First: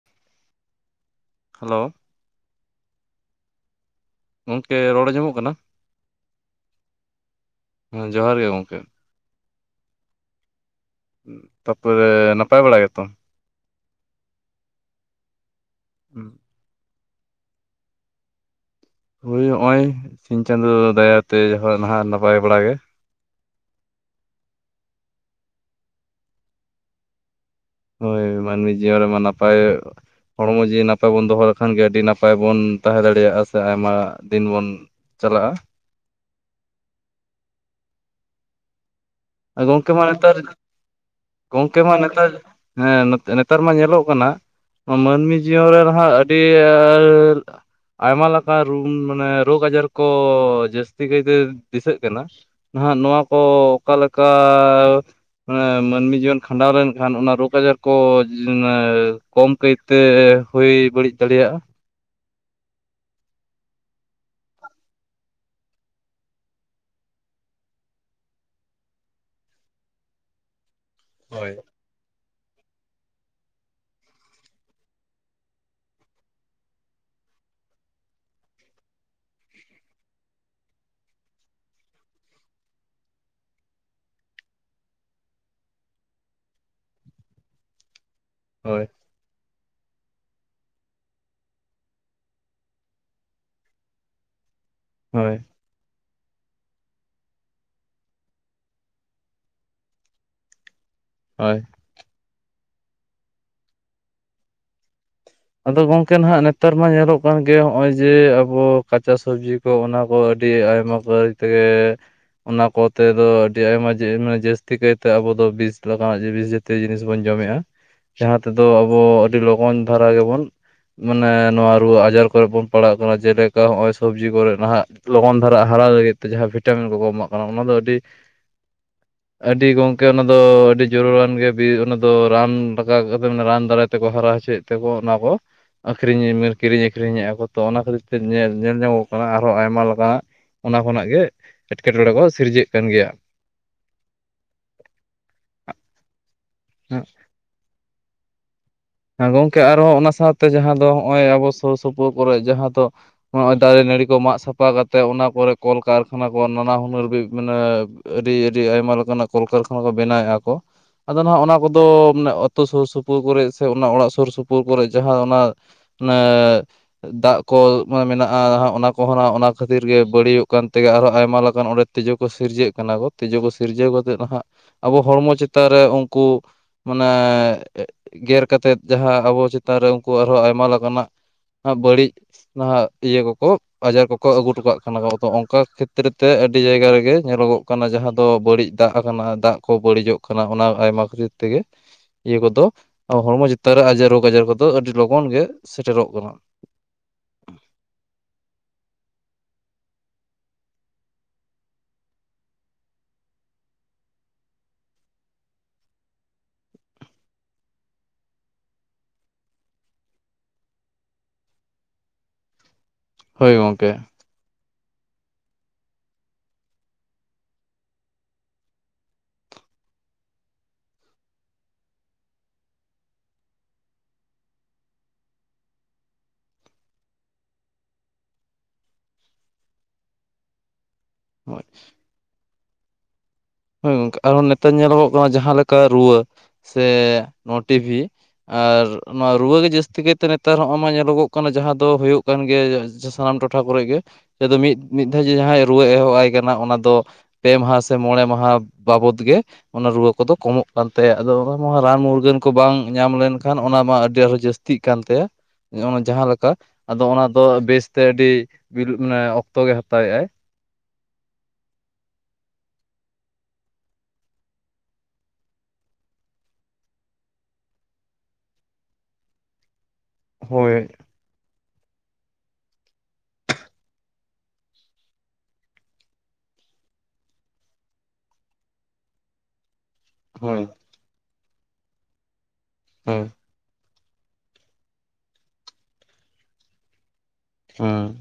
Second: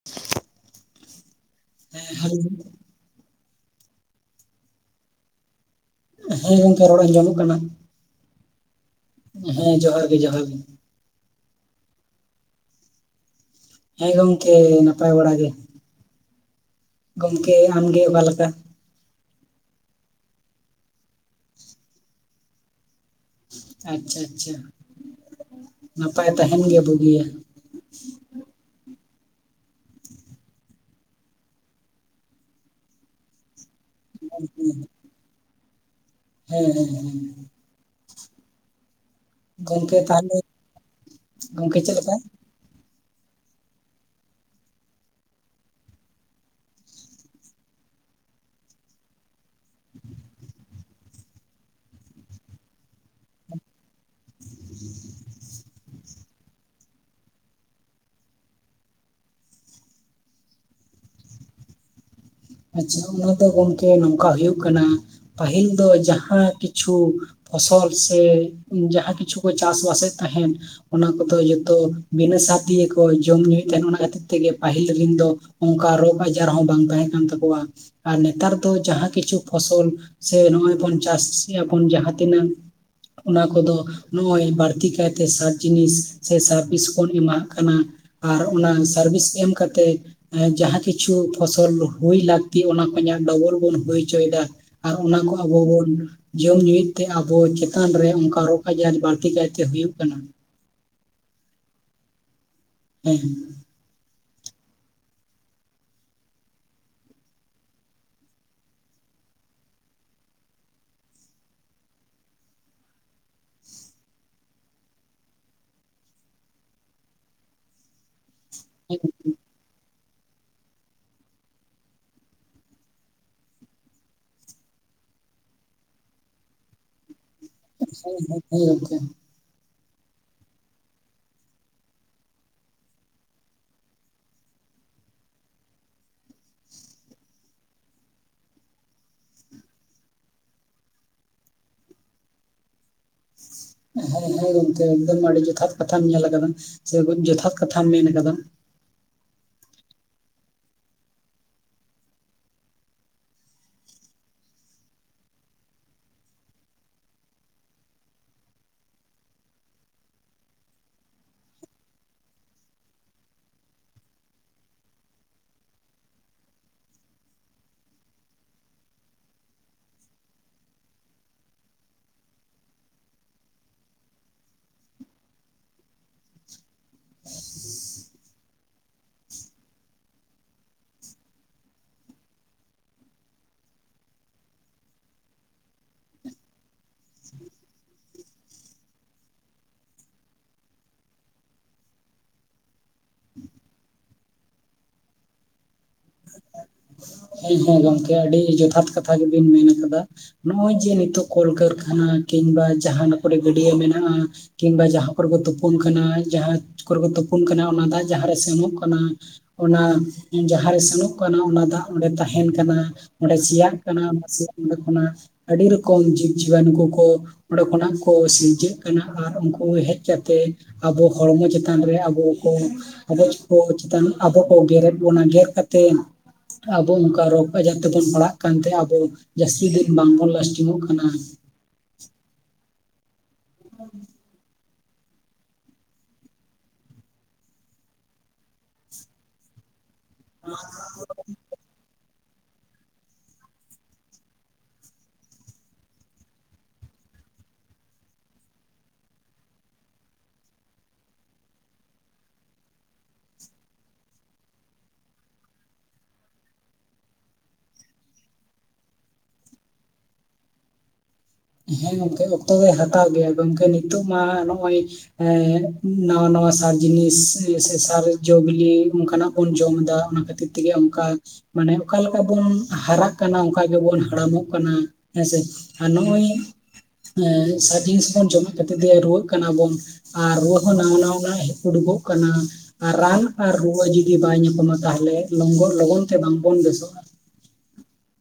[inaudible] Hello ᱦᱮᱸ hello. ᱜᱚᱝᱠᱮ ᱨᱚᱲ ᱟᱸᱡᱚᱢᱚᱜ ᱠᱟᱱᱟ? ᱦᱮᱸ ᱜᱚᱝᱠᱮ ᱨᱚᱲ ᱟᱸᱡᱚᱢᱚᱜ ᱠᱟᱱᱟ ᱦᱮᱸ ᱡᱚᱦᱟᱨ ᱜᱮ ᱜᱚᱝᱠᱮ ᱦᱮᱸ ᱡᱚᱦᱟᱨ ᱜᱮ ᱡᱚᱦᱟᱨ ᱜᱮ᱾ ᱛᱟᱯᱚᱨᱮ ᱱᱟᱯᱟᱭ ᱵᱟᱲᱟ ᱜᱮᱛᱚ? ᱦᱮ ᱜᱚᱢᱠᱮ ᱱᱟᱯᱟᱭ ᱵᱟᱲᱟ ᱜᱮ᱾ ᱦᱩᱸ [inaudible] ᱜᱚᱢᱠᱮ ᱟᱢᱜᱮ ᱚᱠᱟᱞᱮᱠᱟ? ᱦᱳᱭ ᱱᱚᱜᱼᱚᱭ ᱥᱤᱧ ᱪᱟᱸᱫᱚ ᱫᱟᱭᱟᱛᱮ ᱡᱟᱦᱟᱸ ᱱᱟᱦᱟᱜ ᱱᱟᱯᱟᱭ ᱵᱟᱲᱟᱜ ᱜᱮ᱾ ᱟᱪᱪᱷᱟ ᱟᱪᱪᱷᱟ ᱱᱟᱯᱟᱭ ᱛᱟᱦᱮᱱ ᱜᱮ ᱵᱩᱜᱤᱭᱟ᱾ ᱦᱳᱭ ᱢᱟᱱᱢᱤ ᱡᱤᱭᱚᱱ ᱨᱮᱢᱟ ᱱᱟᱯᱟᱭᱼᱼ ᱦᱚᱲᱢᱚ ᱡᱤᱣᱤ ᱱᱟᱯᱟᱭ ᱵᱚᱱ ᱫᱚᱦᱚ ᱞᱮᱠᱷᱟᱱ ᱜᱮ ᱟᱹᱰᱤ ᱱᱟᱯᱟᱭ ᱵᱚᱱ ᱛᱟᱦᱮᱸ ᱫᱟᱲᱮᱭᱟᱜᱼᱟ᱾ ᱥᱮ ᱟᱭᱢᱟ ᱫᱤᱱ ᱵᱚᱱ ᱦᱮᱸ ᱪᱟᱞᱟᱜᱼᱟ᱾ ᱦᱮᱸ ᱦᱮᱸ ᱦᱩᱸ᱾ ᱜᱚᱢᱠᱮ ᱜᱚᱝᱠᱮ ᱢᱟ ᱱᱮᱛᱟᱨ ᱛᱟᱦᱚᱞᱮ ᱜᱚᱢᱠᱮ ᱜᱚᱝᱠᱮ ᱢᱟ ᱪᱮᱫ ᱞᱮᱠᱟ? ᱱᱮᱛᱟᱨᱼᱼ ᱦᱮᱸ ᱱᱮᱛᱟᱨ ᱢᱟ ᱧᱮᱞᱚᱜ ᱠᱟᱱᱟ, ᱱᱚᱣᱟ ᱢᱟᱹᱱᱢᱤ ᱡᱤᱭᱚᱱ ᱨᱮ ᱱᱟᱦᱟᱜ ᱟᱹᱰᱤ ᱟᱭᱢᱟ ᱞᱮᱠᱟᱱ ᱨᱩᱢ ᱢᱟᱱᱮᱼᱼ ᱨᱳᱜᱽ ᱟᱡᱟᱨ ᱠᱚ ᱡᱟᱹᱥᱛᱤ ᱠᱟᱭᱛᱮ ᱫᱤᱥᱟᱹᱜ ᱠᱟᱱᱟ ᱱᱟᱦᱟᱜ ᱱᱚᱣᱟ ᱠᱚ᱾ ᱚᱠᱟᱞᱮᱠᱟ ᱢᱟᱱᱮ ᱢᱟᱹᱱᱢᱤ ᱡᱤᱭᱚᱱᱼᱼ ᱠᱷᱟᱸᱰᱟᱣ ᱞᱮᱱᱠᱷᱟᱱ ᱚᱱᱟ ᱨᱳᱜᱽ ᱟᱡᱟᱨ ᱠᱚ ᱠᱚᱢ ᱠᱟᱹᱭᱛᱮ ᱦᱩᱭ ᱵᱟᱹᱲᱤᱡ ᱫᱟᱲᱮᱭᱟᱜᱼᱟ᱾ ᱟᱪᱪᱷᱟ ᱚᱱᱟ ᱫᱚ ᱜᱚᱢᱠᱮ ᱱᱚᱝᱠᱟ ᱦᱩᱭᱩᱜ ᱠᱟᱱᱟ ᱯᱟᱹᱦᱤᱞ ᱫᱚ ᱡᱟᱦᱟᱸ ᱠᱤᱪᱷᱩᱼᱼ ᱯᱷᱚᱥᱚᱞ ᱥᱮ ᱡᱟᱦᱟᱸ ᱠᱤᱪᱷᱩ ᱠᱚ ᱪᱟᱥᱵᱟᱥᱮᱫ ᱛᱟᱦᱮᱸᱱ ᱚᱱᱟ ᱠᱚᱫᱚ ᱦᱳᱭ ᱡᱚᱛᱚᱼᱼ ᱵᱤᱱᱟᱹ ᱥᱟᱨ ᱛᱮᱜᱮ ᱠᱚ ᱡᱚᱢ ᱧᱩᱭᱮᱫ ᱛᱟᱦᱮᱱ ᱚᱱᱟ ᱠᱷᱟᱹᱛᱤᱨ ᱛᱮᱜᱮ ᱯᱟᱹᱦᱤᱞ ᱨᱮᱱ ᱫᱚᱼᱼ ᱚᱝᱠᱟ ᱨᱳᱜᱽ ᱟᱡᱟᱨ ᱦᱚᱸ ᱵᱟᱝ ᱛᱟᱦᱮᱸ ᱠᱟᱱ ᱛᱟᱠᱚᱣᱟ ᱟᱨ ᱱᱮᱛᱟᱨ ᱫᱚ ᱡᱟᱦᱟᱸ ᱠᱤᱪᱷᱩ ᱯᱷᱚᱥᱚᱞᱼᱼ ᱥᱮ ᱱᱚᱜᱼᱚᱭ ᱵᱚᱱ ᱪᱟᱥᱤᱭᱟᱵᱚᱱ ᱡᱟᱦᱟᱸ ᱛᱤᱱᱟᱹᱜᱼᱼ ᱚᱱᱟ ᱠᱚᱫᱚ ᱱᱚᱜᱼᱚᱭ ᱵᱟᱹᱲᱛᱤ ᱠᱟᱭᱛᱮ ᱥᱟᱨ ᱡᱤᱱᱤᱥ ᱥᱮ ᱥᱟᱨᱵᱤᱥ ᱵᱚᱱ ᱮᱢᱟᱜ ᱠᱟᱱᱟ᱾ ᱟᱨ ᱚᱱᱟ ᱦᱳᱭ ᱥᱟᱨᱵᱤᱥ ᱮᱢ ᱠᱟᱛᱮᱜ ᱡᱟᱦᱟᱸ ᱠᱤᱪᱷᱩ ᱯᱷᱚᱥᱚᱞᱼᱼ ᱦᱩᱭ ᱞᱟᱹᱠᱛᱤ ᱚᱱᱟ ᱠᱷᱚᱧᱟ ᱰᱚᱵᱚᱞ ᱵᱚᱱ ᱦᱩᱭ ᱪᱚᱭᱫᱟ ᱟᱨ ᱚᱱᱟ ᱠᱚ ᱦᱳᱭ ᱟᱵᱚ ᱵᱚᱱᱼᱼ ᱡᱚᱢᱧᱩᱭᱮᱫ ᱛᱮ ᱟᱵᱚ ᱪᱮᱛᱟᱱ ᱨᱮ ᱚᱝᱠᱟ ᱨᱳᱜᱽ ᱟᱡᱟᱨ‌ ᱵᱟᱹᱲᱛᱤ ᱠᱟᱭᱛᱮ ᱦᱩᱭᱩᱜ ᱠᱟᱱᱟ᱾ ᱦᱳᱭ ᱦᱮᱸ ᱦᱮᱸ ᱟᱫᱚ ᱜᱚᱝᱠᱮ ᱱᱟᱦᱟᱜ ᱱᱮᱛᱟᱨ ᱢᱟ ᱧᱮᱞᱚᱜ ᱠᱟᱱ ᱜᱮᱭᱟ ᱦᱚᱜᱼᱚᱭ ᱡᱮ ᱟᱵᱚ ᱠᱟᱸᱪᱟ ᱥᱚᱵᱽᱡᱤᱼᱼ ᱠᱚ ᱚᱱᱟ ᱠᱚ ᱟᱹᱰᱤ ᱟᱭᱢᱟ ᱠᱟᱹᱨᱤᱡ ᱛᱮᱜᱮᱼᱼ ᱚᱱᱟ ᱠᱚᱛᱮ ᱫᱚ ᱟᱹᱰᱤ ᱟᱭᱢᱟ ᱡᱮ ᱟᱭᱢᱟ ᱡᱟᱹᱥᱛᱤ ᱠᱟᱭᱛᱮ ᱟᱵᱚ ᱫᱚ ᱵᱤᱥ ᱞᱟᱜᱟᱣᱟᱜ ᱡᱮ ᱵᱤᱥᱼᱼ ᱛᱮ ᱡᱤᱱᱤᱥ ᱵᱚᱱ ᱡᱚᱢᱮᱜᱼᱟ ᱡᱟᱦᱟᱸ ᱛᱮᱫᱚ ᱟᱵᱚ ᱦᱮᱸ ᱟᱹᱰᱤ ᱞᱚᱜᱚᱱ ᱫᱷᱟᱨᱟ ᱜᱮᱵᱚᱱᱼᱼ ᱢᱟᱱᱮ ᱱᱚᱣᱟ ᱨᱩᱣᱟᱹ ᱟᱡᱟᱨ ᱠᱚᱨᱮᱜ ᱵᱚᱱ ᱯᱟᱲᱟᱜ ᱠᱟᱱᱟ ᱡᱮᱞᱮᱠᱟ ᱦᱚᱸᱜᱼᱚᱭ ᱥᱚᱵᱽᱡᱤ ᱠᱚᱨᱮᱜ ᱱᱟᱦᱟᱜᱼᱼ ᱞᱚᱜᱚᱱ ᱫᱷᱟᱨᱟᱜ ᱦᱟᱨᱟ ᱞᱟᱹᱜᱤᱫ ᱛᱮ ᱡᱟᱦᱟᱸ ᱵᱷᱤᱴᱟᱢᱤᱱ ᱠᱚᱠᱚ ᱮᱢᱟᱜ ᱠᱟᱱᱟ ᱚᱱᱟ ᱫᱚ ᱟᱹᱰᱤᱼᱼ ᱜᱚᱢᱠᱮ ᱟᱹᱰᱤ ᱜᱚᱝᱠᱮ ᱚᱱᱟ ᱫᱚ ᱟᱹᱰᱤ ᱡᱟᱹᱨᱩᱨᱟᱱ ᱜᱮ ᱵᱤᱨ ᱚᱱᱟ ᱫᱚ ᱨᱟᱱ ᱨᱟᱠᱟ ᱠᱟᱛᱮ ᱚᱱᱟ ᱨᱟᱱ ᱫᱟᱨᱟᱭ ᱛᱮᱠᱚ ᱦᱟᱨᱟ ᱦᱚᱪᱚᱭᱮᱫ᱾ ᱛᱮᱠᱚ ᱚᱱᱟ ᱠᱚ ᱟᱹᱠᱷᱨᱤᱧ ᱢᱤ ᱠᱤᱨᱤᱧ ᱟᱹᱠᱷᱨᱤᱧᱮᱜᱼᱟ, ᱠᱚ ᱛᱚ ᱚᱱᱟ ᱠᱷᱟᱹᱛᱤᱨ ᱛᱮ ᱧᱮᱞ, ᱧᱮᱞ ᱧᱟᱢᱚᱜ ᱠᱟᱱᱟ ᱟᱨᱦᱚᱸ ᱟᱭᱢᱟ ᱞᱮᱠᱟᱱᱟᱜ᱾ ᱚᱱᱟ ᱠᱷᱚᱱᱟᱜ ᱜᱮ, ᱮᱴᱠᱮᱴᱚᱬᱮ ᱠᱚ ᱥᱤᱨᱡᱟᱹᱜ ᱠᱟᱱ ᱜᱮᱭᱟ᱾ ᱦᱮᱸ, ᱦᱮᱸ ᱜᱚᱝᱠᱮ ᱮᱠᱫᱚᱢ ᱟᱹᱰᱤ, ᱡᱚᱛᱷᱟᱛ ᱠᱟᱛᱷᱟᱢ ᱧᱮᱞ ᱠᱟᱫᱟᱢ᱾ ᱦᱮᱸ ᱥᱮ ᱵᱚᱡᱽ ᱡᱚᱛᱷᱟᱛ ᱠᱟᱛᱷᱟᱢ ᱢᱮᱱ ᱠᱟᱫᱟᱢ᱾ ᱦᱮᱸ ᱜᱚᱝᱠᱮ ᱟᱨᱦᱚᱸ ᱚᱱᱟ ᱥᱟᱶᱛᱮ, ᱡᱟᱦᱟᱸ ᱫᱚ ᱦᱚᱜᱼᱚᱭ ᱟᱵᱚ ᱥᱩᱨ ᱥᱩᱯᱩᱨ ᱠᱚᱨᱮᱜ, ᱡᱟᱦᱟᱸ ᱫᱚ ᱱᱚᱜᱼᱚᱭ ᱫᱟᱨᱮ ᱱᱟᱹᱲᱤ ᱠᱚ, ᱢᱟᱜ ᱥᱟᱯᱷᱟ ᱠᱟᱛᱮᱜ, ᱚᱱᱟ ᱠᱚᱨᱮ ᱠᱚᱞᱠᱟᱨᱠᱷᱟᱱᱟ ᱠᱚ, ᱱᱟᱱᱟ ᱦᱩᱱᱟᱹᱨ ᱢᱟᱱᱮ ᱟᱹᱰᱤ-ᱟᱹᱰᱤ ᱟᱭᱢᱟ ᱞᱮᱠᱟᱱᱟᱜ, ᱠᱚᱞᱠᱟᱨᱠᱷᱟᱱᱟ ᱠᱚ ᱵᱮᱱᱟᱣᱮᱜᱼᱟ ᱠᱚ᱾ ᱟᱫᱚ ᱱᱟᱜ ᱚᱱᱟ ᱠᱚᱫᱚ, ᱢᱟᱱᱮ ᱟᱹᱛᱳ ᱥᱳᱨ ᱥᱳᱯᱳᱨ ᱠᱚᱨᱮ ᱥᱮ ᱚᱱᱟ ᱚᱲᱟᱜ ᱥᱳᱨ ᱥᱳᱯᱳᱨ ᱠᱚᱨᱮᱜ, ᱡᱟᱦᱟᱸ ᱚᱱᱟ ᱢᱟᱱᱮ ᱫᱟᱜ ᱠᱚ ᱢᱮᱱᱟᱜᱼᱟ, ᱚᱱᱟ ᱠᱚᱦᱚᱸ ᱱᱟᱜ ᱚᱱᱟ ᱠᱷᱟᱹᱛᱤᱨ ᱜᱮ, ᱵᱟᱹᱲᱤᱡᱚᱜ ᱠᱟᱱ ᱛᱮᱜᱮ, ᱟᱨᱦᱚᱸ ᱟᱭᱢᱟ ᱞᱮᱠᱟᱱ ᱚᱸᱰᱮ ᱛᱤᱡᱩ ᱠᱚ ᱥᱤᱨᱡᱟᱹᱜ ᱠᱟᱱᱟ ᱠᱚ, ᱛᱤᱡᱩ ᱠᱚ ᱥᱤᱨᱡᱟᱹᱣ ᱠᱟᱛᱮᱜ ᱱᱟᱦᱟᱜ ᱟᱵᱚ, ᱦᱚᱲᱢᱚ ᱪᱮᱛᱟᱱ ᱨᱮ ᱩᱝᱠᱩ ᱢᱟᱱᱮ ᱜᱮᱨ ᱠᱟᱛᱮᱫ, ᱡᱟᱦᱟᱸ ᱟᱵᱚ ᱪᱮᱛᱟᱱ ᱨᱮ, ᱩᱝᱠᱩ ᱟᱨᱦᱚᱸ ᱟᱭᱢᱟ ᱞᱮᱠᱟᱱᱟᱜ ᱵᱟᱹᱲᱤᱡ ᱱᱟᱦᱟᱜ ᱤᱭᱟᱹ ᱠᱚᱠᱚ ᱟᱡᱟᱨ ᱠᱚᱠᱚ ᱟᱹᱜᱩ ᱴᱚᱠᱟᱜ ᱠᱟᱱᱟ ᱠᱚ, ᱟᱠᱚ ᱚᱝᱠᱟ ᱠᱷᱮᱛᱨᱮ ᱛᱮ, ᱟᱹᱰᱤ ᱡᱟᱭᱜᱟ ᱨᱮᱜᱮ ᱧᱮᱞᱚᱜᱚᱜ ᱠᱟᱱᱟ, ᱡᱟᱦᱟᱸ ᱫᱚ ᱵᱟᱹᱲᱤᱡ᱾ ᱫᱟᱜ ᱟᱠᱟᱱᱟ ᱫᱟᱜ ᱠᱚ ᱵᱟᱹᱲᱤᱡᱚᱜ ᱠᱟᱱᱟ, ᱚᱱᱟ ᱟᱭᱢᱟ ᱠᱷᱟᱹᱛᱤᱨ ᱛᱮᱜᱮ ᱤᱭᱟᱹ ᱠᱚᱫᱚ ᱟᱵᱚ ᱦᱚᱲᱢᱚ ᱪᱮᱛᱟᱱ ᱨᱮ, ᱟᱡᱟᱨ ᱨᱳᱜᱽ ᱟᱡᱟᱨ ᱠᱚᱫᱚ ᱟᱹᱰᱤ ᱞᱚᱜᱚᱱ ᱜᱮ ᱥᱮᱴᱮᱨᱚᱜ ᱠᱟᱱᱟ᱾ ᱦᱮᱸ, ᱦᱮᱸ ᱜᱚᱝᱠᱮ ᱟᱹᱰᱤ ᱡᱚᱛᱷᱟᱛ ᱠᱟᱛᱷᱟ ᱜᱮᱵᱤᱱ ᱢᱮᱱ ᱠᱟᱫᱟ᱾ ᱱᱚᱜᱼᱚᱭ ᱡᱮ ᱱᱤᱛᱚᱜ ᱠᱚᱞᱠᱟᱨᱠᱷᱟᱱᱟ, ᱠᱤᱝᱵᱟ ᱡᱟᱦᱟᱸ ᱠᱚᱨᱮ ᱜᱟᱹᱰᱭᱟᱹ ᱢᱮᱱᱟᱜᱼᱟ ᱠᱤᱢᱵᱟ ᱡᱟᱦᱟᱸ ᱠᱚᱨᱮ ᱠᱚ ᱛᱳᱯᱳᱱ ᱠᱟᱱᱟ, ᱡᱟᱦᱟᱸᱡ ᱠᱚᱨᱮ ᱠᱚ ᱛᱳᱯᱳᱱ ᱠᱟᱱᱟ, ᱚᱱᱟ ᱫᱟᱜ ᱡᱟᱦᱟᱸᱨᱮ ᱥᱮᱱᱚᱜ ᱠᱟᱱᱟ ᱚᱱᱟ ᱡᱟᱦᱟᱸᱨᱮ ᱥᱮᱱᱚᱜ ᱠᱟᱱᱟ ᱚᱱᱟ ᱫᱟᱜ ᱚᱸᱰᱮ ᱛᱟᱦᱮᱱ ᱠᱟᱱᱟ, ᱚᱸᱰᱮ ᱦᱳᱭ ᱥᱤᱭᱟᱜ ᱜᱚᱝᱠᱮ ᱠᱟᱱᱟ ᱚᱸᱰᱮ ᱠᱷᱚᱱᱟᱜ ᱟᱹᱰᱤ ᱨᱚᱠᱚᱢ ᱡᱤᱵᱽ ᱡᱤᱵᱟᱱᱩ ᱠᱚᱠᱚ, ᱚᱸᱰᱮ ᱠᱷᱚᱱᱟᱜ ᱠᱚ ᱥᱤᱨᱡᱟᱹᱜ ᱠᱟᱱᱟ, ᱟᱨ ᱩᱝᱠᱩ ᱦᱮᱡ ᱠᱟᱛᱮᱜ ᱟᱵᱚ ᱦᱚᱲᱢᱚ ᱪᱮᱛᱟᱱ ᱨᱮ, ᱟᱵᱚ ᱠᱚ ᱟᱵᱚᱪ ᱠᱚ ᱪᱮᱛᱟᱱ ᱟᱵᱚ ᱠᱚ, ᱜᱮᱨᱮᱫ ᱵᱚᱱᱟ ᱜᱮᱨ ᱠᱟᱛᱮᱜ ᱟᱵᱚ ᱚᱝᱠᱟ ᱨᱳᱜᱽ ᱟᱡᱟᱨ ᱛᱮᱵᱚᱱ ᱯᱟᱲᱟᱜ ᱠᱟᱱᱛᱮ, ᱟᱵᱚ ᱡᱟᱹᱥᱛᱤ ᱫᱤᱱ ᱵᱟᱝᱵᱚᱱ ᱞᱟᱥᱴᱤᱝ ᱚᱜ ᱠᱟᱱᱟ᱾ ᱦᱳᱭ [inaudible] ᱦᱳᱭ ᱜᱚᱝᱠᱮ, ᱟᱨᱦᱚᱸ ᱱᱮᱛᱟᱨ ᱧᱮᱞᱚᱜᱚᱜ ᱠᱟᱱᱟ ᱡᱟᱦᱟᱸ ᱞᱮᱠᱟ ᱨᱩᱣᱟᱹ ᱥᱮ ᱱᱚᱣᱟ ᱴᱤᱵᱷᱤ, ᱟᱨ ᱱᱚᱣᱟ ᱨᱩᱣᱟᱹ ᱜᱮ ᱡᱟᱹᱥᱛᱤ ᱠᱟᱭ ᱛᱮ ᱱᱮᱛᱟᱨ ᱦᱚᱸᱜᱼᱱᱟ ᱧᱮᱞᱚᱜᱚᱜ ᱠᱟᱱᱟ, ᱡᱟᱦᱟᱸ ᱫᱚ ᱦᱳᱭᱳᱜ ᱠᱟᱱ ᱜᱮᱭᱟ ᱡᱟ ᱥᱟᱱᱟᱢ ᱴᱚᱴᱷᱟ ᱠᱚᱨᱮᱜ ᱜᱮ, ᱟᱫᱚ ᱢᱤᱫ ᱢᱤᱫ ᱫᱷᱟᱣ ᱡᱮ, ᱡᱟᱦᱟᱸᱭ ᱨᱩᱣᱟᱹ ᱮᱦᱚᱵ ᱟᱭ ᱠᱟᱱᱟ᱾ ᱚᱱᱟ ᱫᱚ ᱯᱮ ᱢᱟᱦᱟ ᱥᱮ, ᱢᱚᱬᱮ ᱢᱟᱦᱟ ᱵᱟᱵᱚᱫ ᱜᱮ᱾ ᱚᱱᱟ ᱨᱩᱣᱟᱹ ᱠᱚᱫᱚ ᱠᱚᱢᱚᱜ ᱠᱟᱱ ᱛᱟᱭᱟ, ᱟᱫᱚ ᱚᱱᱟ ᱢᱟ ᱨᱟᱱ ᱢᱩᱨᱜᱟᱹᱱ ᱠᱚ ᱵᱟᱝ, ᱧᱟᱢ ᱞᱮᱱᱠᱷᱟᱱ ᱚᱱᱟ ᱢᱟ ᱟᱹᱰᱤ ᱟᱨᱦᱚᱸ ᱡᱟᱹᱥ ᱛᱤᱜ ᱠᱟᱱ ᱛᱟᱭᱟ ᱾ ᱱᱚᱜᱼᱱᱟ ᱡᱟᱦᱟ ᱞᱮᱠᱟ, ᱟᱫᱚ ᱚᱱᱟ ᱫᱚ ᱵᱮᱥᱛᱮ ᱟᱹᱰᱤ ᱢᱟᱱᱮ ᱚᱠᱛᱚ ᱜᱮ ᱦᱟᱛᱟᱣᱮᱜ ᱟᱭ᱾ ᱦᱮᱸ ᱜᱚᱝᱠᱮ ᱚᱠᱛᱚ ᱫᱚᱭ ᱦᱟᱛᱟᱣ ᱜᱮᱭᱟ, ᱜᱚᱝᱠᱮ ᱱᱤᱛᱚᱜ ᱢᱟ ᱱᱚᱜᱼᱚᱭ ᱮ ᱱᱟᱶᱟ-ᱱᱟᱶᱟ ᱥᱟᱨ ᱡᱤᱱᱤᱥ ᱥᱮ, ᱥᱟᱨ ᱡᱚ ᱵᱤᱞᱤ ᱚᱱᱠᱟᱱᱟᱜ ᱵᱚᱱ ᱡᱚᱢ ᱫᱟ᱾ ᱚᱱᱟ ᱠᱷᱟᱹᱛᱤᱨ ᱛᱮᱜᱮ ᱦᱳᱭ ᱚᱱᱠᱟ ᱢᱟᱱᱮ ᱚᱠᱟᱞᱮᱠᱟ ᱵᱚᱱ ᱦᱟᱨᱟᱜ ᱠᱟᱱᱟ, ᱚᱱᱠᱟ ᱜᱮᱵᱚᱱ ᱦᱟᱲᱟᱢᱚᱜ ᱠᱟᱱᱟ, ᱦᱮᱸᱥᱮ ᱟᱨ ᱱᱚᱜᱼᱚᱭ ᱮᱸ [unintelligible] ᱡᱤᱱᱤᱥ ᱵᱚᱱ ᱡᱚᱢᱮᱜ ᱠᱷᱟᱹᱛᱤᱨ ᱛᱮ ᱨᱩᱣᱟᱹᱜ ᱠᱟᱱᱟ ᱵᱚᱱ ᱟᱨ ᱨᱩᱣᱟᱹ ᱦᱳᱭ ᱦᱳᱭ ᱦᱚᱸ ᱱᱟᱣᱟ, ᱱᱟᱣᱟ ᱱᱟᱜ ᱩᱰᱩᱠᱚᱜ ᱠᱟᱱᱟ ᱟᱨ ᱨᱟᱱ, ᱟᱨ ᱨᱩᱣᱟᱹ ᱡᱩᱫᱤ ᱵᱟᱭ ᱧᱟᱯᱟᱢᱟ, ᱛᱟᱦᱚᱞᱮ ᱞᱚᱝᱜᱚᱨ ᱞᱚᱜᱚᱱ ᱛᱮ ᱵᱟᱝ ᱵᱚᱱ ᱵᱮᱥᱚᱜᱼᱟ᱾ ᱦᱮᱸ,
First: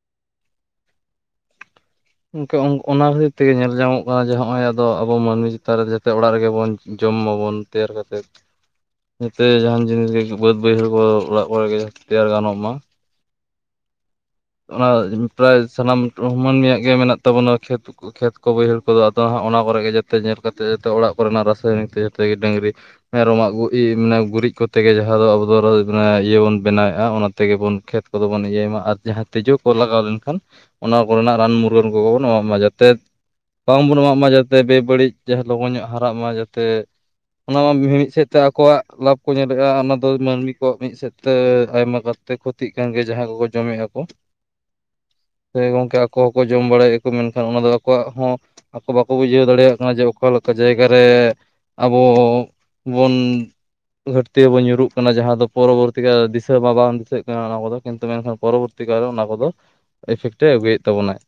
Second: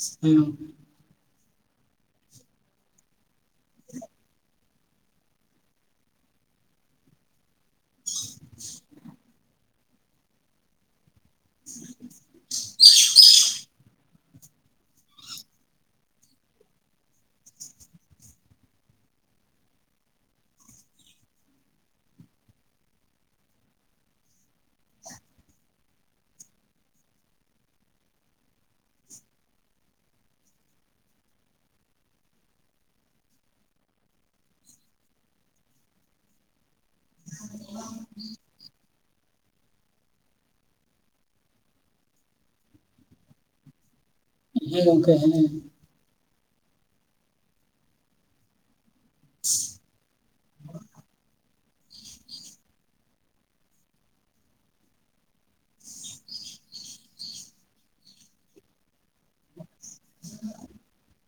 ᱤᱥᱛᱤ [unintelligible] ᱜᱚᱝᱠᱮ ᱚᱱᱟ ᱠᱷᱟᱹᱛᱤᱨ ᱛᱮᱜᱮ ᱧᱮᱞ ᱧᱟᱢᱚᱜ ᱠᱟᱱᱟ ᱡᱮ ᱦᱚᱸᱜᱼᱚᱭᱼᱼ ᱫᱚ ᱟᱵᱚ ᱢᱟᱹᱱᱢᱤ ᱪᱮᱛᱟᱱ ᱨᱮ ᱡᱟᱛᱮ ᱚᱲᱟᱜ ᱨᱮᱜᱮ ᱵᱚᱱ ᱡᱚᱢ ᱢᱟᱵᱚᱱ ᱛᱮᱭᱟᱨ ᱠᱟᱛᱮᱫ ᱾ ᱡᱟᱛᱮ ᱡᱟᱸᱦᱟᱱ ᱡᱤᱱᱤᱥ ᱜᱮ ᱵᱟᱹᱫᱽ ᱵᱟᱹᱭᱦᱟᱹᱲ ᱠᱚᱨᱮ ᱚᱲᱟᱜ ᱠᱚᱨᱮ ᱜᱮ ᱛᱮᱭᱟᱨ ᱜᱟᱱᱚᱜ ᱢᱟ ᱾ ᱚᱱᱟ ᱯᱨᱟᱭ ᱥᱟᱱᱟᱢ ᱢᱟᱹᱱᱢᱤᱭᱟᱜ ᱜᱮ ᱢᱮᱱᱟᱜ ᱛᱟᱵᱚᱱᱟ ᱠᱷᱮᱛᱼᱼ ᱠᱚ ᱠᱷᱮᱛ ᱠᱚ ᱵᱟᱹᱭᱦᱟᱹᱲ ᱠᱚᱫᱚ ᱚᱱᱟ ᱠᱚᱨᱮ ᱜᱮ ᱡᱟᱛᱮ ᱧᱮᱞ ᱠᱟᱛᱮ ᱡᱟᱛᱮ ᱚᱲᱟᱜ ᱠᱚᱨᱮᱱᱟᱜ ᱨᱟᱥᱟᱭᱚᱱᱤᱠ ᱛᱮ ᱡᱟᱛᱮ ᱜᱮ ᱰᱟᱺᱝᱨᱤᱼᱼ ᱢᱮᱨᱚᱢᱟᱜ ᱜᱩ ᱨᱤᱡ ᱢᱟᱱᱮ ᱜᱩᱨᱤᱡ ᱠᱚᱛᱮ ᱜᱮ ᱡᱟᱦᱟᱸ ᱫᱚ ᱟᱵᱚ ᱫᱚ ᱦᱩᱭᱩᱜ ᱠᱟᱱᱟ ᱤᱭᱟᱹ ᱵᱚᱱ ᱵᱮᱱᱟᱣᱮᱜᱼᱟ ᱚᱱᱟ ᱛᱮᱜᱮ ᱵᱚᱱ ᱠᱷᱮᱛᱼᱼ ᱠᱚᱫᱚ ᱵᱚᱱ ᱤᱭᱟᱹᱭ ᱢᱟ ᱟᱨ ᱡᱟᱸᱦᱟᱼᱼ ᱛᱤᱡᱩ ᱠᱚ ᱞᱟᱜᱟᱣ ᱞᱮᱱᱠᱷᱟᱱ ᱚᱱᱟ ᱠᱚᱨᱮᱱᱟᱜ ᱨᱟᱱ ᱢᱩᱨᱜᱟᱹᱱ ᱠᱚᱜᱮ ᱵᱚᱱ ᱮᱢᱟᱜ ᱢᱟ ᱡᱟᱛᱮᱼᱼ ᱵᱟᱝᱵᱚᱱ ᱮᱢᱟᱜ ᱢᱟ ᱡᱟᱛᱮ ᱵᱮᱵᱟᱹᱲᱤᱡ ᱡᱟᱸᱦᱟ ᱞᱚᱜᱚᱱ ᱧᱚᱜ ᱦᱟᱨᱟᱜ ᱢᱟ ᱡᱟᱛᱮᱼᱼ ᱚᱱᱟ ᱢᱟ ᱢᱤᱼᱢᱤᱫ ᱥᱮᱫ ᱛᱮ ᱟᱠᱚᱣᱟᱜ ᱞᱟᱵᱷᱼᱼ ᱠᱚ ᱧᱮᱞᱮᱜᱼᱟ ᱚᱱᱟ ᱫᱚ ᱢᱟᱹᱱᱢᱤ ᱠᱚᱣᱟᱜ ᱢᱤᱫ ᱥᱮᱫ ᱛᱮ, ᱟᱭᱢᱟ ᱜᱟᱨᱛᱮ ᱠᱷᱚᱛᱤᱜ ᱠᱟᱱ ᱜᱮᱭᱟ ᱡᱟᱦᱟᱸᱭ ᱠᱚᱠᱚ ᱡᱚᱢᱮᱜᱼᱟ ᱠᱚ ᱾ ᱦᱮᱸ ᱜᱚᱝᱠᱮ ᱦᱮᱸᱦᱮᱸᱼᱼ ᱥᱮ ᱜᱚᱝᱠᱮ ᱟᱠᱚ ᱦᱚᱸᱠᱚ ᱡᱚᱢ ᱵᱟᱲᱟᱭᱮᱜ ᱠᱚ ᱢᱮᱱᱠᱷᱟᱱ ᱚᱱᱟ ᱫᱚ ᱟᱠᱚᱣᱟᱜ ᱦᱚᱸ ᱟᱠᱚ ᱵᱟᱠᱚ ᱵᱩᱡᱷᱟᱹᱣ ᱫᱟᱲᱮᱭᱟᱜ ᱠᱟᱱᱟ ᱡᱮᱼᱼ ᱚᱠᱟᱞᱮᱠᱟ ᱡᱟᱭᱜᱟᱨᱮ, ᱟᱵᱚ ᱵᱚᱱᱼᱼ ᱜᱷᱟᱹᱴᱛᱤ ᱨᱮ ᱵᱚᱱ ᱧᱩᱨᱩᱜ ᱠᱟᱱᱟ ᱡᱟᱦᱟ ᱫᱚ ᱯᱚᱨᱚᱵᱚᱨᱛᱤ ᱠᱟᱞ ᱨᱮ ᱫᱤᱥᱟᱹ ᱢᱟ ᱵᱟᱝ ᱫᱤᱥᱟᱹᱜ ᱠᱟᱱᱟ ᱚᱱᱟ ᱠᱚᱫᱚ ᱠᱤᱱᱛᱩ ᱢᱮᱱᱠᱷᱟᱱ ᱯᱚᱨᱚᱵᱚᱨᱛᱤᱼᱼ ᱠᱟᱨᱚᱱ ᱚᱱᱟ ᱠᱚᱫᱚ ᱮᱯᱷᱮᱠᱴᱮ ᱟᱹᱜᱩᱭᱮᱫ ᱛᱟᱵᱚᱱᱟ ᱾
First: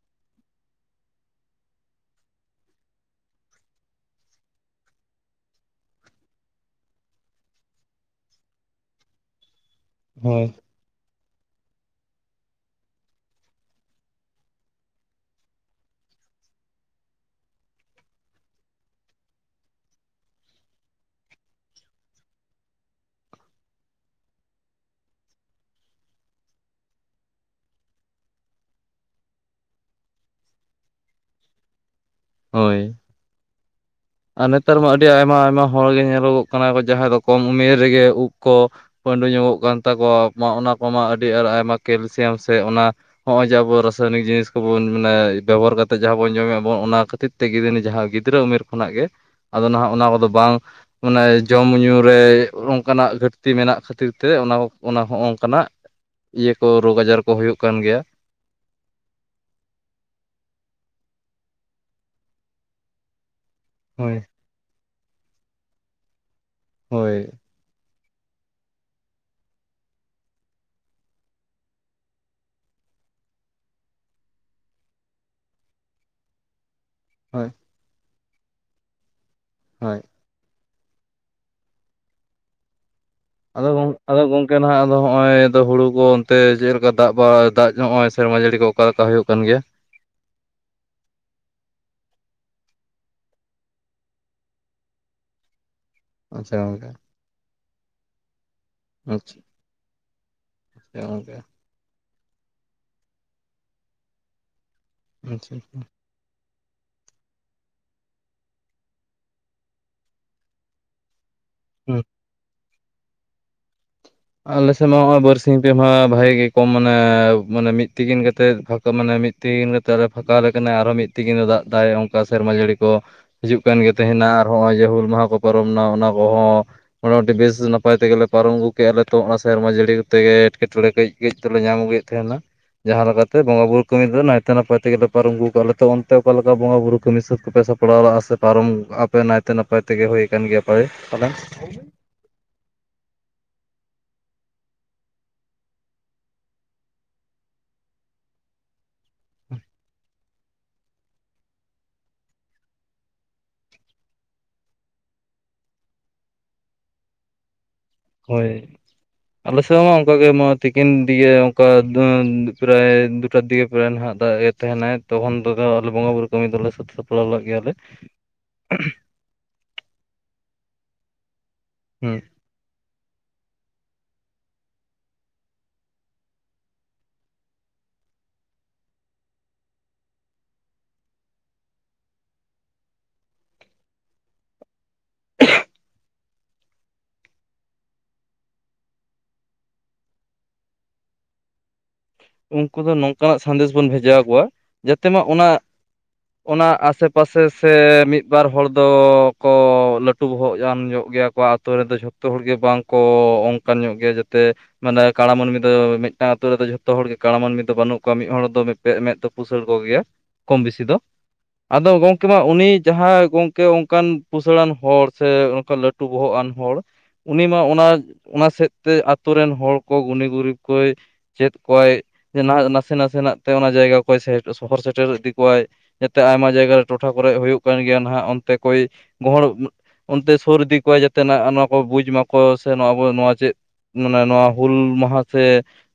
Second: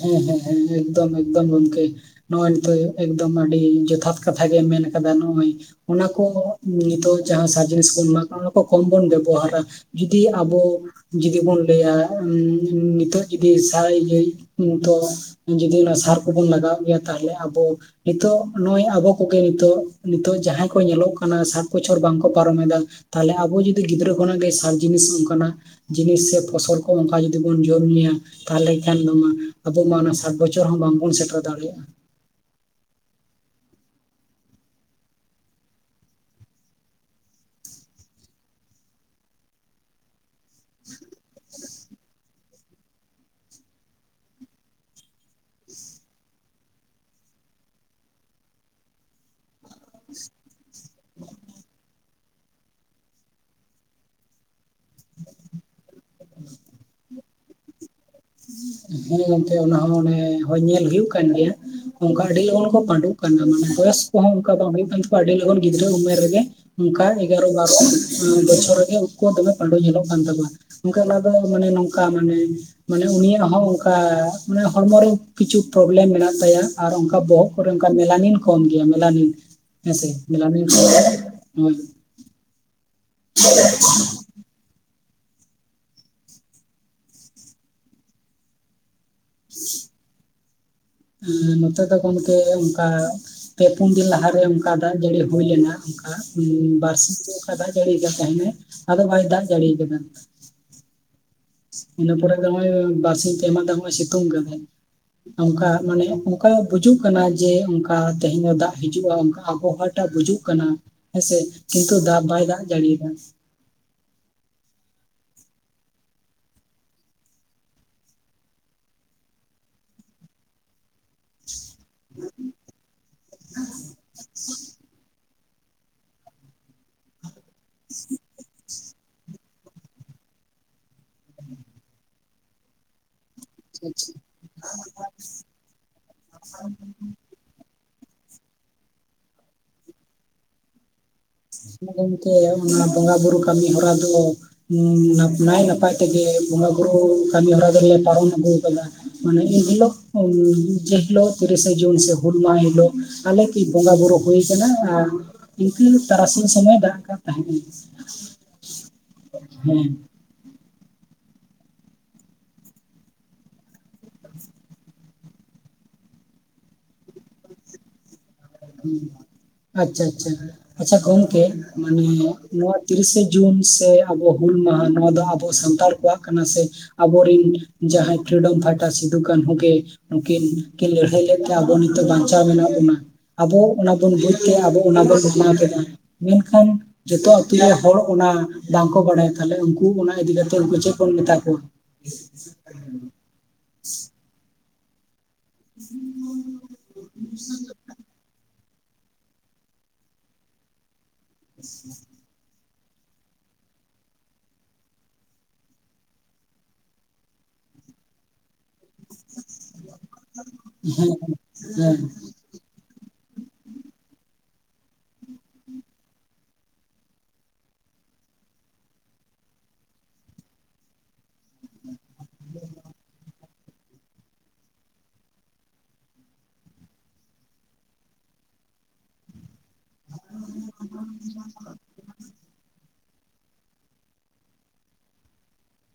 ᱦᱮᱸ ᱦᱮᱸ ᱦᱮᱸ ᱮᱠᱫᱚᱢ ᱮᱠᱫᱚᱢ ᱜᱚᱢᱠᱮ ᱾ ᱱᱚᱜᱼᱚᱭ ᱱᱤᱛᱚᱜ ᱮᱠᱫᱚᱢ ᱟᱹᱰᱤ ᱡᱚᱛᱷᱟᱛ ᱠᱟᱛᱷᱟ ᱜᱮᱢ ᱢᱮᱱ ᱠᱟᱫᱟ ᱱᱚᱜᱼᱚᱭᱼᱼ ᱚᱱᱟ ᱠᱚ ᱫᱚ ᱱᱤᱛᱚᱜ ᱡᱟᱸᱦᱟ ᱥᱟᱨ ᱡᱤᱱᱤᱥ ᱵᱚᱱ ᱮᱢᱟᱜ ᱠᱟᱱᱟ ᱚᱱᱟ ᱠᱚ ᱠᱚᱢ ᱵᱚᱱ ᱵᱮᱵᱚᱦᱟᱨᱟ ᱾ ᱡᱩᱫᱤ ᱦᱳᱭ ᱟᱵᱚ ᱡᱩᱫᱤ ᱵᱚᱱ ᱞᱟᱹᱭᱟ ᱩᱸᱻ ᱱᱤᱛᱚᱜ ᱡᱩᱫᱤ ᱥᱟᱭ ᱞᱟᱹᱭᱼᱼ ᱛᱚ, ᱡᱚᱫᱤ ᱚᱱᱟ ᱥᱟᱨ ᱠᱚᱵᱚᱱ ᱞᱟᱜᱟᱣ ᱜᱮᱭᱟ ᱛᱟᱦᱚᱞᱮ ᱟᱵᱚᱼᱼ ᱱᱤᱛᱚᱜ ᱱᱚᱜᱼᱚᱭ ᱟᱵᱚ ᱠᱚᱜᱮ ᱱᱤᱛᱚᱜ, ᱱᱤᱛᱚᱜ ᱡᱟᱦᱟᱸᱭ ᱠᱚ ᱧᱮᱞᱚᱜ ᱠᱟᱱᱟ ᱥᱟᱴ ᱵᱚᱪᱷᱚᱨ ᱵᱟᱝᱠᱚ ᱯᱟᱨᱚᱢᱮᱫᱟ ᱾ ᱛᱟᱦᱚᱞᱮ ᱟᱵᱚ ᱡᱩᱫᱤ ᱜᱤᱫᱽᱨᱟᱹ ᱠᱷᱚᱱᱟᱜ ᱜᱮ ᱥᱟᱨ ᱡᱤᱱᱤᱥ ᱚᱱᱠᱟᱱᱟᱜᱼᱼ ᱡᱤᱱᱤᱥ ᱥᱮ ᱯᱷᱚᱥᱚᱞ ᱠᱚ ᱚᱱᱠᱟ ᱡᱩᱫᱤ ᱵᱚᱱ ᱡᱚᱢ ᱧᱩᱭᱟ ᱛᱟᱦᱚᱞᱮ ᱠᱷᱟᱱ ᱫᱚ ᱢᱟᱼᱼ ᱟᱵᱚ ᱢᱟ ᱚᱱᱟ ᱥᱟᱴ ᱵᱚᱪᱷᱚᱨ ᱦᱚᱸ ᱵᱟᱝᱵᱚᱱ ᱥᱮᱴᱮᱨ ᱫᱟᱲᱮᱭᱟᱜᱼᱟ ᱾ ᱦᱳᱭ ᱟᱨ ᱱᱮᱛᱟᱨ ᱢᱟ ᱟᱹᱰᱤ ᱟᱭᱢᱟ ᱟᱭᱢᱟ ᱦᱚᱲᱜᱮ ᱧᱮᱞᱚᱜᱚᱜ ᱠᱟᱱᱟ ᱠᱚ ᱡᱟᱦᱟᱸᱭ ᱫᱚ ᱠᱚᱢ ᱩᱢᱮᱨ ᱨᱮᱜᱮ ᱩᱵ ᱠᱚᱼᱼ ᱯᱟᱺᱰᱩ ᱧᱚᱜᱚᱜ ᱠᱟᱱ ᱛᱟᱠᱚᱣᱟ ᱛᱚ ᱚᱱᱟ ᱠᱚᱢᱟ ᱟᱹᱰᱤ ᱟᱸᱴ ᱟᱭᱢᱟ ᱠᱮᱞᱥᱤᱭᱟᱢ ᱥᱮ ᱚᱱᱟᱼᱼ ᱱᱚᱜᱼᱚᱭ ᱡᱮ ᱟᱵᱚ ᱨᱟᱥᱟᱭᱚᱱᱤᱠ ᱡᱤᱱᱤᱥ ᱠᱚᱵᱚᱱ ᱢᱟᱱᱮ ᱵᱮᱵᱚᱦᱟᱨ ᱠᱟᱛᱮᱜ ᱡᱟᱦᱟᱸ ᱵᱚᱱ ᱡᱚᱢᱮᱜᱼᱟ ᱵᱚᱱ ᱚᱱᱟ ᱠᱷᱟᱹᱛᱤᱨᱼᱼ ᱛᱮᱜᱮ ᱱᱤᱛ ᱡᱟᱸᱦᱟ ᱜᱤᱫᱽᱨᱟᱹ ᱩᱢᱮᱨ ᱠᱷᱚᱱᱟᱜ ᱜᱮ ᱟᱫᱚ ᱱᱟᱦᱟᱜ ᱚᱱᱟ ᱠᱚᱫᱚ ᱵᱟᱝᱼᱼ ᱢᱟᱱᱮ ᱡᱚᱢ ᱧᱩ ᱨᱮ ᱚᱱᱠᱟᱱᱟᱜ ᱜᱷᱟᱹᱴᱛᱤ ᱢᱮᱱᱟᱜ ᱠᱷᱟᱹᱛᱤᱨ ᱛᱮ ᱚᱱᱟ, ᱚᱱᱟ ᱦᱚᱸ ᱚᱱᱠᱟᱱᱟᱜᱼᱼ ᱤᱭᱟᱹ ᱠᱚ, ᱨᱳᱜᱽ ᱟᱡᱟᱨ ᱠᱚ ᱦᱩᱭᱩᱜ ᱠᱟᱱ ᱜᱮᱭᱟ ᱾ ᱦᱮᱸ ᱮᱱᱛᱮ ᱚᱱᱟ ᱦᱚᱸ ᱚᱱᱮ ᱦᱚᱭ ᱧᱮᱞ ᱦᱩᱭᱩᱜ ᱠᱟᱱ ᱜᱮᱭᱟ ᱚᱱᱠᱟ ᱟᱹᱰᱤ ᱞᱚᱜᱚᱱ ᱠᱚ ᱯᱟᱺᱰᱩᱜ ᱠᱟᱱᱟ ᱢᱟᱱᱮ ᱾ ᱵᱚᱭᱚᱥ ᱦᱳᱭ ᱠᱚᱦᱚᱸ ᱚᱱᱠᱟ ᱵᱟᱝ ᱦᱩᱭᱩᱜ ᱠᱟᱱ ᱛᱟᱠᱚᱣᱟ ᱟᱹᱰᱤ ᱞᱚᱜᱚᱱ ᱜᱤᱫᱽᱨᱟᱹ ᱩᱢᱮᱨ ᱨᱮᱜᱮ ᱚᱱᱠᱟ ᱦᱳᱭ ᱮ [inaudible] ᱵᱟᱨᱚ ᱩᱸ ᱵᱚᱪᱷᱚᱨ ᱨᱮᱜᱮ ᱩᱱᱠᱩᱣᱟᱜ ᱫᱚᱢᱮ ᱯᱟᱺᱰᱩ ᱧᱮᱞᱚᱜ ᱠᱟᱱ ᱛᱟᱠᱚᱣᱟ ᱾ ᱚᱱᱠᱟᱱᱟᱜ ᱫᱚ ᱢᱟᱱᱮ ᱱᱚᱝᱠᱟ ᱢᱟᱱᱮ, ᱢᱟᱱᱮ ᱩᱱᱤᱭᱟᱜᱼᱼ ᱦᱚᱸ ᱚᱱᱠᱟ ᱢᱟᱱᱮ ᱦᱚᱲᱢᱚ ᱨᱮ ᱠᱤᱪᱷᱩ ᱯᱨᱚᱵᱽᱞᱮᱢ ᱢᱮᱱᱟᱜ ᱛᱟᱭᱟ, ᱟᱨ ᱚᱱᱠᱟ ᱦᱳᱭ ᱵᱚᱦᱚᱜ ᱠᱚᱨᱮᱼᱼ ᱢᱮᱞᱟᱱᱤᱱ ᱠᱚᱢ ᱜᱮᱭᱟ ᱢᱮᱞᱟᱱᱤᱱ ᱦᱳᱭ ᱦᱮᱸᱥᱮ ᱢᱮᱞᱟᱞᱤᱱ [unintelligible] ᱦᱳᱭ ᱾ ᱟᱫᱚ ᱟᱫᱚ ᱜᱚᱝᱠᱮ ᱱᱟᱦᱟᱜᱼᱼ ᱟᱫᱚ ᱦᱚᱸᱜᱼᱚᱭ ᱫᱚ ᱦᱩᱲᱩ ᱠᱚ ᱚᱱᱛᱮ ᱪᱮᱜ ᱞᱮᱠᱟ ᱫᱟᱜ ᱵᱟᱲᱟ ᱫᱟᱜ ᱱᱚᱜᱼᱚᱭ ᱥᱮᱨᱢᱟ ᱡᱟᱹᱲᱤ ᱠᱚ ᱚᱠᱟᱞᱮᱠᱟ ᱦᱳᱭᱳᱜ ᱠᱟᱱ ᱜᱮᱭᱟ ᱾ ᱮ ᱱᱚᱛᱮ ᱫᱚ ᱜᱚᱝᱠᱮ ᱚᱱᱠᱟ ᱯᱮ ᱯᱩᱱ ᱫᱤᱱ ᱞᱟᱦᱟᱨᱮ ᱚᱱᱠᱟ ᱫᱟᱜ ᱡᱟᱹᱲᱤ ᱦᱩᱭ ᱞᱮᱱᱟ ᱾ ᱟᱪᱪᱷᱟ ᱵᱟᱨᱥᱤᱧ, ᱜᱚᱝᱠᱮ ᱵᱟᱨᱥᱤᱧ ᱠᱟ ᱫᱟᱜ ᱡᱟᱹᱲᱤᱭᱟᱠᱟᱫ ᱛᱟᱸᱦᱮᱫ ᱟᱫᱚ ᱵᱟᱭ ᱫᱟᱜ ᱡᱟᱹᱲᱤᱭᱟ ᱠᱟᱫᱟ ᱾ ᱥᱮ [unintelligible] ᱜᱮ [unintelligible] ᱤᱱᱟᱹ ᱯᱚᱨᱮ ᱫᱚ ᱱᱚᱜᱼᱚᱭ ᱵᱟᱨᱥᱤᱧ ᱯᱮ ᱢᱟᱦᱟ ᱫᱚ ᱱᱚᱜᱼᱚᱭ ᱥᱤᱛᱩᱝ ᱠᱟᱫ ᱜᱮ, ᱟᱪᱪᱷᱟ ᱚᱱᱠᱟ ᱢᱟᱱᱮᱼᱼ ᱚᱱᱠᱟ ᱵᱩᱡᱩᱜ ᱠᱟᱱᱟ ᱡᱮ ᱚᱱᱠᱟ ᱛᱮᱦᱮᱧ ᱫᱚ ᱫᱟᱜ ᱦᱤᱡᱩᱜᱼᱟ, ᱚᱱᱠᱟ ᱟᱵᱽᱦᱟᱣᱟ ᱴᱟᱜ ᱵᱩᱡᱩᱜ ᱠᱟᱱᱟ ᱾ ᱦᱮᱸᱥᱮ? ᱠᱤᱱᱛᱩ ᱦᱩᱸ ᱫᱟᱜ ᱵᱟᱭ ᱫᱟᱜ ᱡᱟᱹᱲᱤᱭᱮᱫᱟ ᱾ ᱟᱞᱮ ᱥᱮᱫ ᱢᱟ ᱦᱚᱸᱜᱼᱚᱭ ᱵᱟᱨᱥᱤᱧ ᱯᱮᱢᱟᱦᱟ ᱵᱷᱟᱜᱮ ᱜᱮ ᱠᱚᱢ ᱢᱟᱱᱮ ᱢᱟᱱᱮ ᱢᱤᱫ ᱛᱤᱠᱤᱱ ᱠᱟᱛᱮ ᱯᱷᱟᱸᱠᱟ ᱢᱟᱱᱮ ᱢᱤᱫ ᱛᱤᱦᱤᱱ ᱢᱟᱛᱚ ᱟᱨᱚ ᱯᱷᱟᱠᱟᱣ ᱟᱞᱮ ᱠᱟᱱᱟ ᱟᱨᱚ ᱢᱤᱫ ᱛᱤᱦᱤᱱ ᱫᱚ ᱫᱟᱜ ᱫᱟᱭ, ᱚᱱᱠᱟ ᱥᱮᱨᱢᱟ ᱡᱟᱹᱲᱤ ᱠᱚ ᱦᱤᱡᱩᱜ ᱠᱟᱱ ᱜᱮ ᱛᱟᱦᱮᱱᱟ ᱟᱨ ᱦᱚᱸᱜᱼᱚᱭ ᱡᱮ ᱦᱩᱞ ᱢᱟᱦᱟ ᱠᱚ ᱯᱚᱨᱚᱵᱽ ᱱᱟ ᱚᱱᱟ ᱠᱚᱦᱚᱸ ᱢᱚᱴᱟᱢᱩᱴᱤ ᱵᱮᱥ ᱱᱟᱯᱟᱭ ᱛᱮᱜᱮᱞᱮ ᱯᱟᱨᱚᱢ ᱟᱹᱜᱩ ᱠᱮᱫ ᱨᱮᱛᱚ ᱦᱚᱸ-ᱜ ᱥᱮᱨᱢᱟ ᱡᱟᱹᱲᱤ ᱛᱮᱜᱮ ᱮᱴᱠᱮᱴᱚᱬᱮ ᱠᱟᱹᱡ ᱠᱟᱹᱡ ᱫᱚᱞᱮ ᱧᱟᱢ ᱟᱹᱜᱩᱭᱮᱫ ᱛᱟᱦᱮᱱᱟ ᱾ ᱡᱟᱦᱟᱸ ᱞᱮᱠᱟᱛᱮ ᱵᱚᱸᱜᱟ ᱵᱩᱨᱩ ᱠᱟᱹᱢᱤ ᱫᱚ ᱱᱟᱭᱛᱮ ᱱᱟᱯᱟᱭ ᱛᱮᱜᱮ ᱯᱟᱨᱚᱢ ᱟᱹᱜᱩ ᱠᱟᱜᱼᱟ ᱾ ᱛᱚ ᱚᱱᱛᱮ ᱚᱠᱟ ᱞᱮᱠᱟ ᱵᱚᱸᱜᱟ ᱵᱩᱨᱩ ᱠᱟᱹᱢᱤ ᱥᱟᱹᱛ ᱠᱚᱯᱮ ᱥᱟᱯ ᱯᱲᱟᱣ ᱞᱟᱜ ᱥᱮ ᱯᱟᱨᱚᱢ ᱟᱯᱮ ᱱᱟᱭᱛᱮ ᱱᱟᱯᱟᱭ ᱛᱮᱜᱮ ᱦᱩᱭ ᱟᱠᱟᱱ ᱜᱮᱭᱟ ᱯᱮ ᱦᱳᱭ, ᱚᱱᱟ ᱜᱚᱝᱠᱮ ᱚᱱᱟ ᱵᱚᱸᱜᱟ ᱵᱩᱨᱩ ᱠᱟᱹᱢᱤ ᱦᱚᱨᱟ ᱫᱚ ᱩᱸ, ᱱᱟᱭ ᱱᱟᱯᱟᱭ ᱛᱮᱜᱮ ᱵᱚᱸᱜᱟ ᱵᱩᱨᱩ ᱠᱟᱹᱢᱤ ᱦᱚᱨᱟ ᱫᱚᱞᱮ ᱯᱟᱨᱚᱢ ᱟᱹᱜᱩ ᱟᱠᱟᱫᱟ ᱾ ᱢᱟᱱᱮ ᱤᱱ ᱦᱤᱞᱳᱜ ᱡᱮ ᱦᱤᱞᱳᱜ ᱛᱤᱨᱤᱥᱮ ᱡᱩᱱ ᱥᱮ ᱦᱩᱞ ᱢᱟᱦ ᱦᱤᱞᱳᱜ ᱟᱞᱮ ᱠᱤ ᱵᱚᱸᱜᱟ ᱵᱩᱨᱩ ᱦᱳᱭ ᱟᱠᱟᱱᱟ ᱟᱨ ᱛᱤᱠᱤᱱ ᱛᱟᱨᱟᱥᱤᱧ ᱥᱚᱢᱚᱭ ᱫᱟᱜ ᱠᱟᱜ ᱛᱟᱦᱮᱸ ᱮ ᱾ ᱦᱳᱭ, ᱟᱞᱮ ᱥᱮᱫ ᱦᱚᱸ ᱚᱱᱠᱟ ᱜᱮ ᱾ ᱱᱚᱛᱮ ᱢᱟ ᱛᱤᱠᱤᱱ ᱫᱤᱜᱮ ᱚᱱᱠᱟ ᱯᱨᱟᱭ ᱫᱩᱴᱟ ᱫᱤᱜᱮ ᱯᱨᱟᱭ ᱱᱟᱦᱟᱸᱜ ᱫᱟᱜ ᱮᱫ ᱛᱟᱦᱮᱱᱟᱭ ᱾ ᱛᱚᱠᱷᱚᱱ ᱫᱚ ᱟᱞᱮ ᱵᱚᱸᱜᱟ ᱵᱩᱨᱩ ᱠᱟᱹᱢᱤ ᱫᱚᱞᱮ ᱥᱟᱹᱛ ᱥᱟᱯᱲᱟᱣ ᱞᱮᱫ ᱜᱮᱭᱟᱞᱮ ᱾ ᱟᱪ-ᱪᱷᱟ ᱟᱪ-ᱪᱷᱟ, ᱟᱪ-ᱪᱷᱟ ᱜᱚᱝᱠᱮ ᱢᱟᱱᱮ ᱦᱮᱸ ᱱᱚᱣᱟ ᱛᱤᱨᱤᱥᱮ ᱡᱩᱱ ᱥᱮ ᱟᱵᱚ ᱦᱩᱞ ᱢᱟᱦᱟ ᱱᱚᱣᱟ ᱫᱚ ᱟᱵᱚ ᱥᱟᱱᱛᱟᱲ ᱠᱚᱣᱟᱜ ᱠᱟᱱᱟ ᱥᱮ᱾ ᱟᱵᱚᱨᱤᱱ ᱡᱟᱦᱟᱸᱭ ᱯᱷᱨᱤᱰᱚᱢ ᱯᱷᱟᱭᱴᱟᱨ ᱥᱤᱫᱩᱼ ᱠᱟᱹᱱᱦᱩ ᱜᱮ ᱱᱩᱠᱤᱱ ᱠᱤᱱ ᱞᱟᱹᱲᱦᱟᱹᱭ ᱞᱮᱫ ᱛᱮ ᱟᱵᱚ ᱱᱤᱛᱚᱜ ᱵᱟᱧᱪᱟᱣ ᱢᱮᱱᱟᱜ ᱵᱚᱱᱟ ᱾ ᱟᱵᱚ ᱚᱱᱟ ᱵᱚᱱ ᱵᱩᱡ ᱠᱮᱜᱼᱟ, ᱟᱵᱚ ᱚᱱᱟ ᱵᱚᱱ ᱵᱮᱱᱟᱣ ᱠᱮᱫᱟ ᱾ ᱢᱮᱱᱠᱷᱟᱱ ᱡᱚᱛᱚ ᱟᱛᱩᱨᱮ ᱦᱚᱲ ᱚᱱᱟ ᱵᱟᱝᱠᱚ ᱵᱟᱲᱟᱭᱟ, ᱛᱟᱞᱦᱮ ᱩᱱᱠᱩ ᱚᱱᱟ ᱤᱫᱤ ᱠᱟᱛᱮ ᱩᱱᱠᱩ ᱪᱮᱫ ᱵᱚᱱ ᱢᱮᱛᱟ ᱠᱚᱣᱟ? ᱩᱱᱠᱩ ᱫᱚ ᱱᱚᱝᱠᱟᱱ ᱱᱟᱜ ᱥᱟᱸᱫᱮᱥ ᱵᱚᱱ ᱵᱷᱮᱡᱟᱣ ᱟᱠᱚᱣᱟ ᱡᱟᱛᱮ ᱢᱟ ᱚᱱᱟ ᱚᱱᱟ ᱟᱥᱮᱯᱟᱥᱮ ᱥᱮ ᱢᱤᱫ ᱢᱤᱫ ᱵᱟᱨ ᱦᱚᱲ ᱫᱚᱠᱚ ᱞᱟᱹᱴᱩ ᱵᱚᱦᱚᱜ ᱠᱟᱱ ᱧᱚᱜ ᱜᱮᱭᱟ ᱠᱚ ᱟᱛᱳ ᱨᱮᱫᱚ ᱡᱷᱚ -ᱼ ᱡᱚᱛᱚ ᱦᱚᱲ ᱜᱮ ᱵᱟᱝ ᱠᱚ ᱚᱱᱠᱟᱱ ᱧᱚᱜ ᱜᱮᱭᱟ ᱡᱟᱛᱮ ᱢᱟᱱᱮ ᱠᱟᱸᱲᱟ ᱢᱟᱹᱱᱢᱤ ᱫᱚ ᱢᱤᱫᱴᱟᱝ ᱟᱛᱳ ᱨᱮᱫᱚ ᱡᱷᱚᱛ-ᱼ ᱡᱚᱛᱚ ᱦᱚᱲ ᱜᱮ ᱠᱟᱬᱟ ᱢᱟᱹᱱᱢᱤ ᱫᱚ ᱵᱟᱹᱱᱩᱜ ᱠᱚᱣᱟ, ᱢᱤᱫ ᱦᱚᱲ ᱫᱚ ᱵᱮᱫ ᱢᱮᱫ ᱫᱚ ᱯᱩᱥᱟᱹᱲ ᱠᱚ ᱜᱮᱭᱟ ᱠᱚᱢ ᱵᱮᱥᱤ ᱫᱚ ᱦᱮᱸ ᱾ ᱟᱫᱚ ᱦᱮᱸ ᱜᱚᱝᱠ ᱩᱱᱤ ᱡᱟᱦᱟᱸᱭ ᱜᱚᱝᱠᱮ ᱚᱱᱠᱟᱱ ᱯᱩᱥᱟᱹᱲᱟᱱ ᱦᱚᱲ ᱥᱮ ᱚᱱᱠᱟ ᱞᱟᱹᱴᱩ ᱵᱚᱦᱚᱜ ᱟᱱ ᱦᱚᱲ ᱩᱱᱤ ᱢᱟ ᱚᱱᱟ ᱚᱱᱟ ᱥᱮᱫ ᱛᱮ ᱟᱛᱳ ᱨᱮᱱ ᱦᱚᱲ ᱠᱚ ᱜᱩᱱᱤ ᱜᱩᱨᱤᱵ ᱠᱚᱭ ᱪᱮᱫ ᱠᱚᱣᱟᱭ ᱱᱟᱥᱮ ᱱᱟᱥᱮ ᱱᱟᱜ ᱛᱮ ᱚᱱᱟ ᱡᱟᱭᱜᱟ ᱠᱚᱭ ᱥᱚᱦᱚᱨ ᱥᱮᱴᱮᱨ ᱤᱫᱤ ᱠᱚᱣᱟᱭ ᱾ ᱡᱟᱛᱮ ᱟᱭᱢᱟ ᱡᱟᱭᱜᱟ ᱨᱮ ᱴᱚᱴᱷᱟ ᱠᱚᱨᱮᱜ ᱦᱳᱭᱳᱜ ᱠᱟᱱ ᱜᱮᱭᱟ ᱱᱟᱦᱜ ᱚᱱᱛᱮ ᱠᱚᱭ ᱜᱚᱦᱚᱲ ᱚᱱᱛᱮ ᱥᱳᱨ ᱤᱫᱤ ᱠᱚᱣᱟ ᱡᱟᱛᱮ ᱱᱟᱜ ᱱᱚᱣᱟ ᱠᱚ ᱵᱩᱡᱽ ᱢᱟᱠᱚ ᱥᱮ ᱟᱵᱚ ᱱᱚᱣᱟ ᱪᱮᱫ ᱢᱟᱱᱮ ᱱᱚᱣᱟ ᱦᱩᱞ ᱢᱟᱦᱟ ᱥᱮ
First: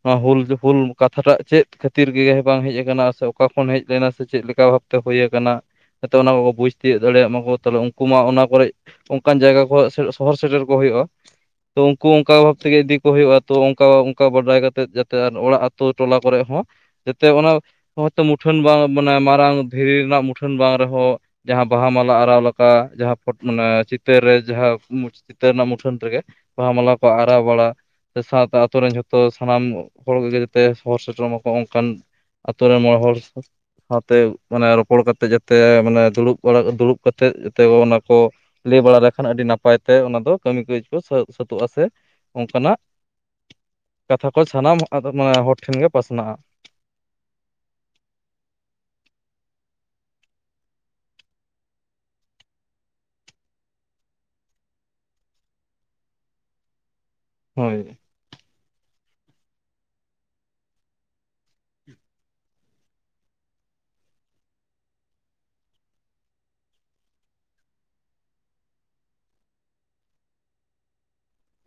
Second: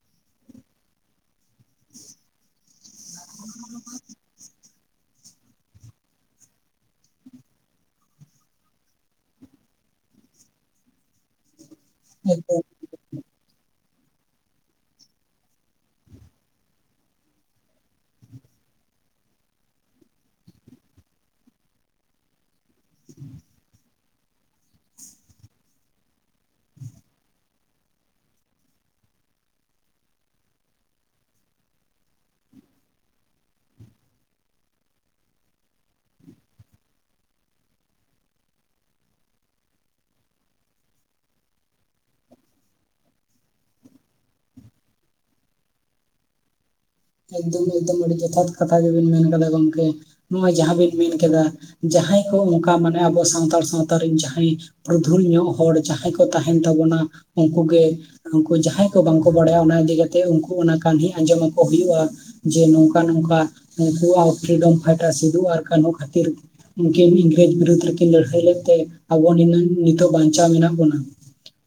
ᱱᱚᱣᱟ ᱦᱩᱞ ᱦᱩᱞ ᱠᱟᱛᱷᱟᱴᱟᱜ ᱪᱮᱫ ᱠᱷᱟᱹᱛᱤᱨ ᱜᱮ ᱵᱟᱝ ᱦᱮᱡ ᱟᱠᱟᱱᱟ, ᱥᱮ ᱚᱠᱟ ᱠᱷᱚᱱ ᱦᱮᱡ ᱞᱮᱱᱟ, ᱥᱮ ᱪᱮᱫ ᱞᱮᱠᱟ ᱵᱷᱟᱵᱽ ᱛᱮ ᱦᱳᱭ ᱟᱠᱟᱱᱟ? ᱡᱟᱛᱮ ᱚᱱᱟ ᱠᱚᱠᱚ ᱵᱩᱡᱽ ᱛᱤᱭᱳᱜ ᱫᱟᱲᱮᱭᱟᱜ ᱢᱟᱠᱚ, ᱛᱟᱞᱦᱮ ᱩᱱᱠᱩ ᱢᱟ ᱚᱱᱟ ᱠᱚᱨᱮ ᱚᱱᱠᱟᱱ ᱡᱟᱭᱜᱟ ᱠᱚ ᱥᱚᱦᱚᱨ ᱥᱮᱴᱮᱨ ᱠᱚ ᱦᱳᱭᱳᱜᱼᱟ ᱾ ᱛᱚ ᱩᱱᱠᱩ ᱚᱱᱠᱟ ᱵᱷᱟᱵᱽ ᱮᱠᱫᱚᱢ ᱛᱮᱜᱮ ᱤᱫᱤ ᱠᱚ ᱦᱩᱭᱳᱜᱼᱟ, ᱛᱚ ᱚᱱᱠᱟ ᱚᱱᱠᱟ ᱵᱟᱰᱟᱭ ᱠᱟᱛᱮ ᱡᱟᱛᱮ ᱚᱲᱟᱜ ᱟᱛᱳ ᱴᱚᱞᱟ ᱠᱚᱨᱮ ᱦᱚᱸ ᱡᱟᱛᱮ ᱚᱱᱟ ᱦᱚᱭᱛᱳ ᱢᱩᱴᱷᱟᱹᱱ ᱵᱟᱝ ᱢᱟᱱᱮ ᱢᱟᱨᱟᱝ ᱫᱷᱤᱨᱤ ᱨᱮᱱᱟᱜ ᱢᱩᱴᱷᱟᱹᱱ ᱵᱟᱝ ᱨᱮᱦᱚᱸ ᱡᱟᱦᱟᱸ ᱵᱟᱦᱟ ᱢᱟᱞᱟ ᱟᱨᱟᱣ ᱟ ᱡᱟᱦᱟᱸ ᱯᱷᱚᱴ ᱢᱟᱱᱮ ᱪᱤᱫ ᱛᱟᱹᱨ ᱨᱮ ᱡᱟᱦᱟᱸ ᱢᱩᱪᱷ ᱪᱤᱛᱟᱹᱨ ᱨᱮᱱᱟᱜ ᱢᱩᱴᱷᱟᱹᱱ ᱨᱮᱜᱮ ᱵᱟᱦᱟ ᱢᱟᱞᱟ ᱠᱚ ᱟᱨᱟᱣ ᱵᱟᱲᱟ ᱥᱮ ᱥᱟᱸᱣ-ᱥᱟᱸᱶ ᱟᱛᱳ ᱨᱮᱱ ᱡᱷᱚᱛᱚ ᱥᱟᱱᱟᱢ ᱦᱚᱲ ᱠᱚᱜᱮ ᱡᱟᱛᱮ ᱥᱚᱦᱚᱨ ᱥᱮᱴᱮᱨᱚᱜ ᱢᱟᱠᱚ ᱚᱱᱠᱟᱱ ᱟᱛᱳ ᱨᱮ ᱢᱚᱬᱮ ᱦᱚᱲ ᱥ ᱥᱟᱶᱛᱮ ᱢᱟᱱᱮ ᱨᱚᱯᱚᱲ ᱠᱟᱛᱮ ᱡᱟᱛᱮ ᱢᱟᱱᱮ ᱫᱩᱲᱩᱵ ᱵᱟᱲᱟ ᱫᱩᱲᱩᱵ ᱠᱟᱛᱮ ᱡᱟᱛᱮ ᱚᱱᱟ ᱠᱚ ᱼᱼ ᱞᱟᱹᱭ ᱵᱟᱲᱟ ᱞᱮᱠᱷᱟᱱ ᱟᱹᱰᱤ ᱱᱟᱯᱟᱭ ᱛᱮ ᱚᱱᱟ ᱫᱚ ᱠᱟᱹᱢᱤ ᱠᱟᱹᱡᱽ ᱠᱚ ᱥᱟᱹᱛ ᱥᱟᱹᱛᱚᱜ-ᱟ ᱥᱮ ᱚᱱᱠᱟ ᱱᱟᱜ ᱠᱟᱛᱷᱟ ᱠᱚ ᱥᱟᱱᱟᱢ ᱟᱫᱚ ᱢᱟᱱᱮ ᱦᱚᱲ ᱴᱷᱮᱱ ᱜᱮ ᱯᱟᱥᱱᱟᱜ-ᱟ᱾ ᱮᱠᱫᱚᱢ ᱮᱠᱫᱚᱢ ᱟᱹᱰᱤ ᱡᱚᱛᱷᱟᱛ ᱠᱟᱛᱷᱟ ᱜᱮᱵᱤᱱ ᱢᱮᱱ ᱠᱟᱫᱟ ᱜᱚᱝᱠᱮ ᱱᱚᱜ-ᱚᱣ ᱡᱟᱦᱟᱸ ᱵᱤᱱ ᱢᱮᱱ ᱠᱮᱫᱟ᱾ ᱡᱟᱦᱟᱸᱭ ᱠᱚ ᱚᱱᱠᱟ ᱢᱟᱱᱮ ᱟᱵᱚ ᱥᱟᱱᱛᱟᱲ ᱥᱟᱸᱶᱛᱟ ᱨᱮᱱ ᱡᱟᱦᱟᱸᱭ ᱯᱩᱨᱩᱫᱷᱩᱞ ᱧᱚᱜ ᱦᱚᱲ ᱡᱟᱦᱟᱸᱭ ᱠᱚ ᱛᱟᱦᱮᱱ ᱛᱟᱵᱚᱱᱟ᱾ ᱩᱝᱠᱩ ᱦᱳᱭ ᱜᱮ ᱩᱱᱠᱩ ᱡᱟᱦᱟᱸᱭ ᱠᱚ ᱵᱟᱝ ᱠᱚ ᱵᱟᱲᱟᱭᱟ ᱚᱱᱟ ᱤᱫᱤ ᱠᱟᱛᱮᱜ ᱩᱱᱠᱩ ᱚᱱᱟ ᱠᱟᱱᱦᱤ ᱟᱸᱡᱚᱢ ᱟᱠᱚ ᱦᱩᱭᱩᱜ-ᱟ ᱡᱮ ᱱᱚᱝᱠᱟ ᱱᱚᱝᱠᱟ ᱩᱱᱠᱩ ᱣᱟᱜ ᱯᱷᱨᱤᱰᱚᱢ ᱯᱷᱟᱭᱴᱟᱨ ᱥᱤᱫᱩ ᱟᱨ ᱠᱟᱱᱦᱩ ᱠᱷᱟᱛᱤᱨ ᱩᱱᱠᱤᱱ ᱤᱝᱨᱟᱹᱡᱽ ᱵᱤᱨᱩᱫᱽᱫ ᱨᱮᱠᱤᱱ ᱞᱟᱹᱲᱦᱟᱹᱭ ᱞᱮᱫ ᱛᱮ ᱟᱵᱚ ᱱᱤᱱᱟᱹᱝ ᱱᱤᱛᱚᱜ ᱵᱟᱧᱪᱟᱣ ᱢᱮᱱᱟᱜ ᱵᱚᱱᱟ᱾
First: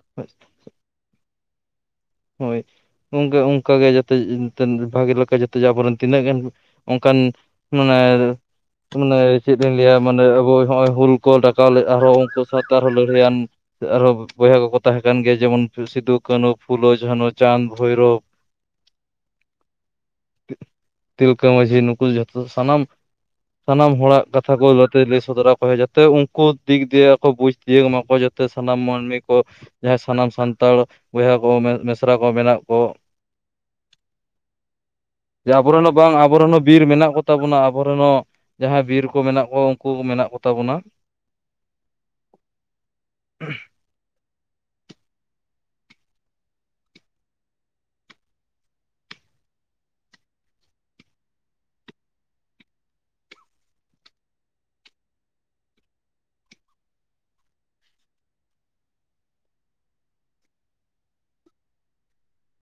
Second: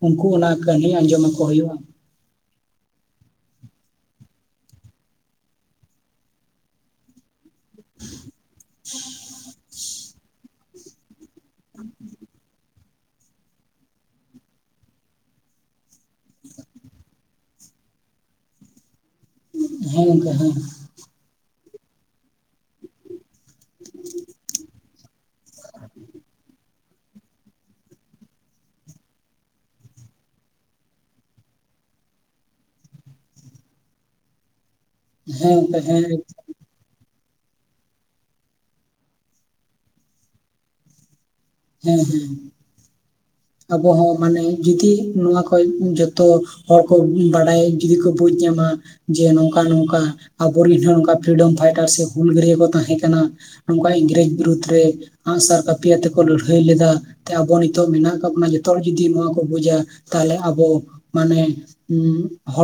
ᱩᱱᱠᱩ ᱚᱱᱟ ᱠᱟᱹᱦᱟᱱᱤ ᱟᱸᱡᱚᱢ ᱟᱠᱚ ᱦᱩᱭᱩᱜ-ᱟ᱾ ᱦᱳᱭ ᱜᱚᱝᱠᱮ ᱚᱱᱠᱟ ᱜᱮ ᱡᱟᱛᱮ ᱡᱮ ᱛᱟ ᱵᱷᱟᱜᱮ ᱞᱮᱠᱟ ᱡᱟᱛᱮ ᱟᱵᱚ ᱨᱮᱱ ᱛᱤᱱᱟᱹᱜ ᱜᱟᱱ ᱚᱱᱠᱟᱱ ᱢᱟᱱᱮᱨ ᱛᱚ ᱢᱟᱱᱮ ᱪᱮᱫ? ᱪᱮᱜ ᱤᱧ ᱞᱟᱹᱭᱟ ᱢᱟᱱᱮ ᱟᱵᱚᱭ ᱱᱚᱜ-ᱚᱭ ᱦᱩᱞ ᱠᱚ ᱰᱟᱠᱟᱣ ᱞᱮᱜ-ᱟ ᱟᱨᱦᱚᱸ ᱩᱱᱠᱩ ᱥᱟᱸᱶᱛᱮ ᱟᱨᱦᱚᱸ ᱞᱟᱹᱲᱦᱟᱹ ᱭᱟᱱ ᱥᱮ ᱟᱨᱦᱚᱸ ᱵᱚᱭᱦᱟ ᱠᱚᱠᱚ ᱛᱟᱦᱮᱸ ᱠᱟᱱ ᱜᱮᱭᱟ ᱡᱮᱢᱚᱱ ᱥᱤ ᱥᱤᱫᱩ ᱠᱟᱹᱱᱩ᱾ ᱯᱷᱩᱞᱳ ᱡᱷᱟᱱᱚ, ᱪᱟᱸᱫᱽ ᱵᱷᱳᱭᱨᱚ, ᱦᱮᱸ ᱜᱚᱝᱠᱮ ᱦᱮᱸ᱾ ᱛᱤᱞᱠᱟᱹ ᱢᱟᱺᱡᱷᱤ ᱱᱩᱠᱩ ᱡᱚᱛᱚ ᱥᱟᱱᱟᱢ, ᱥᱟᱱᱟᱢ ᱦᱚᱲᱟᱜ ᱠᱟᱛᱷᱟ ᱠᱚ ᱡᱟᱛᱮ ᱞᱟᱹᱭ ᱥᱚᱫᱚᱨᱟ ᱠᱚ ᱦᱩᱭᱩᱜ ᱡᱟ ᱛᱮ ᱩᱱᱠᱩ ᱫᱤᱠ ᱫᱤᱭᱮ ᱠᱚ ᱵᱩᱡᱽ ᱛᱤᱭᱟᱹᱜᱽ ᱢᱟᱠᱚ ᱡᱟᱛᱮ ᱥᱟᱱᱟᱢ ᱢᱟᱹᱱᱢᱤ ᱠᱚ, ᱡᱟᱦᱟᱸᱭ ᱥᱟᱱᱟᱢ ᱥᱟᱱᱛᱟᱲ ᱵᱚᱭᱦᱟ ᱠᱚ ᱢᱮ ᱢᱮᱥᱨᱟ ᱠᱚ ᱢᱮᱱᱟᱜ ᱠᱚ᱾ ᱦᱮᱸ ᱡᱟ ᱟᱵᱚ ᱜᱚᱢᱠᱮ ᱨᱮᱱ ᱦᱚᱸ ᱦᱮᱸ ᱵᱟᱝ ᱟᱵᱚᱨᱮᱱ ᱦᱚᱸ ᱵᱤᱨ ᱢᱮᱱᱟᱜ ᱠᱚᱛᱟ ᱵᱚᱱᱟ ᱟᱵᱚ ᱨᱮᱱ ᱦᱚᱸ ᱡᱟᱦᱟᱸᱭ ᱵᱤᱨ ᱠᱚ ᱢᱮᱱᱟᱜ ᱠᱚᱣᱟ ᱩᱱᱠᱩ ᱢᱮᱱᱟᱜ ᱠᱚᱛᱟ ᱵᱚᱱᱟ᱾ ᱦᱮᱸ ᱦᱮᱸ᱾ ᱟᱵᱚ ᱦᱚᱸ ᱢᱟᱱᱮ ᱡᱩᱫᱤ ᱱᱚᱣᱟ ᱠᱷᱚᱡ ᱡᱚᱛᱚ ᱦᱚᱲ ᱠᱚ ᱵᱟᱰᱟᱭ ᱡᱩᱫᱤ ᱠᱚ ᱵᱩᱡᱽ ᱧᱟᱢᱟ᱾ ᱡᱮ ᱱᱚᱝᱠᱟ ᱱᱚᱝᱠᱟ ᱟᱵᱚᱨᱮᱱ ᱦᱚᱸ ᱱᱚᱝᱠᱟ ᱯᱷᱨᱤᱰᱚᱢ ᱯᱷᱟᱭᱴᱟᱨ ᱥᱮ ᱦᱩᱞᱜᱟᱹᱨᱭᱟᱹ ᱠᱚ ᱛᱟᱦᱮᱸ ᱠᱟᱱᱟ᱾ ᱱᱚᱝᱠᱟ ᱤᱝᱨᱟᱹᱡᱽ ᱵᱤᱨᱩᱫᱽᱷ ᱨᱮ ᱟᱸᱜᱼᱥᱟᱨ ᱠᱟᱯᱤ ᱭᱟᱛᱮᱜ ᱠᱚ ᱞᱟᱹᱲᱦᱟᱹᱭ ᱞᱮᱫᱟ ᱛᱮ ᱟᱵᱚ ᱱᱤᱛᱚᱜ ᱢᱤᱱᱟᱜ ᱠᱟᱜ ᱵᱚᱱᱟ ᱡᱚᱛᱚ ᱦᱚᱲ ᱡᱩᱫᱤ ᱱᱚᱣᱟ ᱠᱚ ᱵᱩᱡᱟ ᱛᱟᱦᱚᱞᱮ ᱟᱵᱚ ᱢᱟᱱᱮ ᱩᱸ ᱦᱚᱲ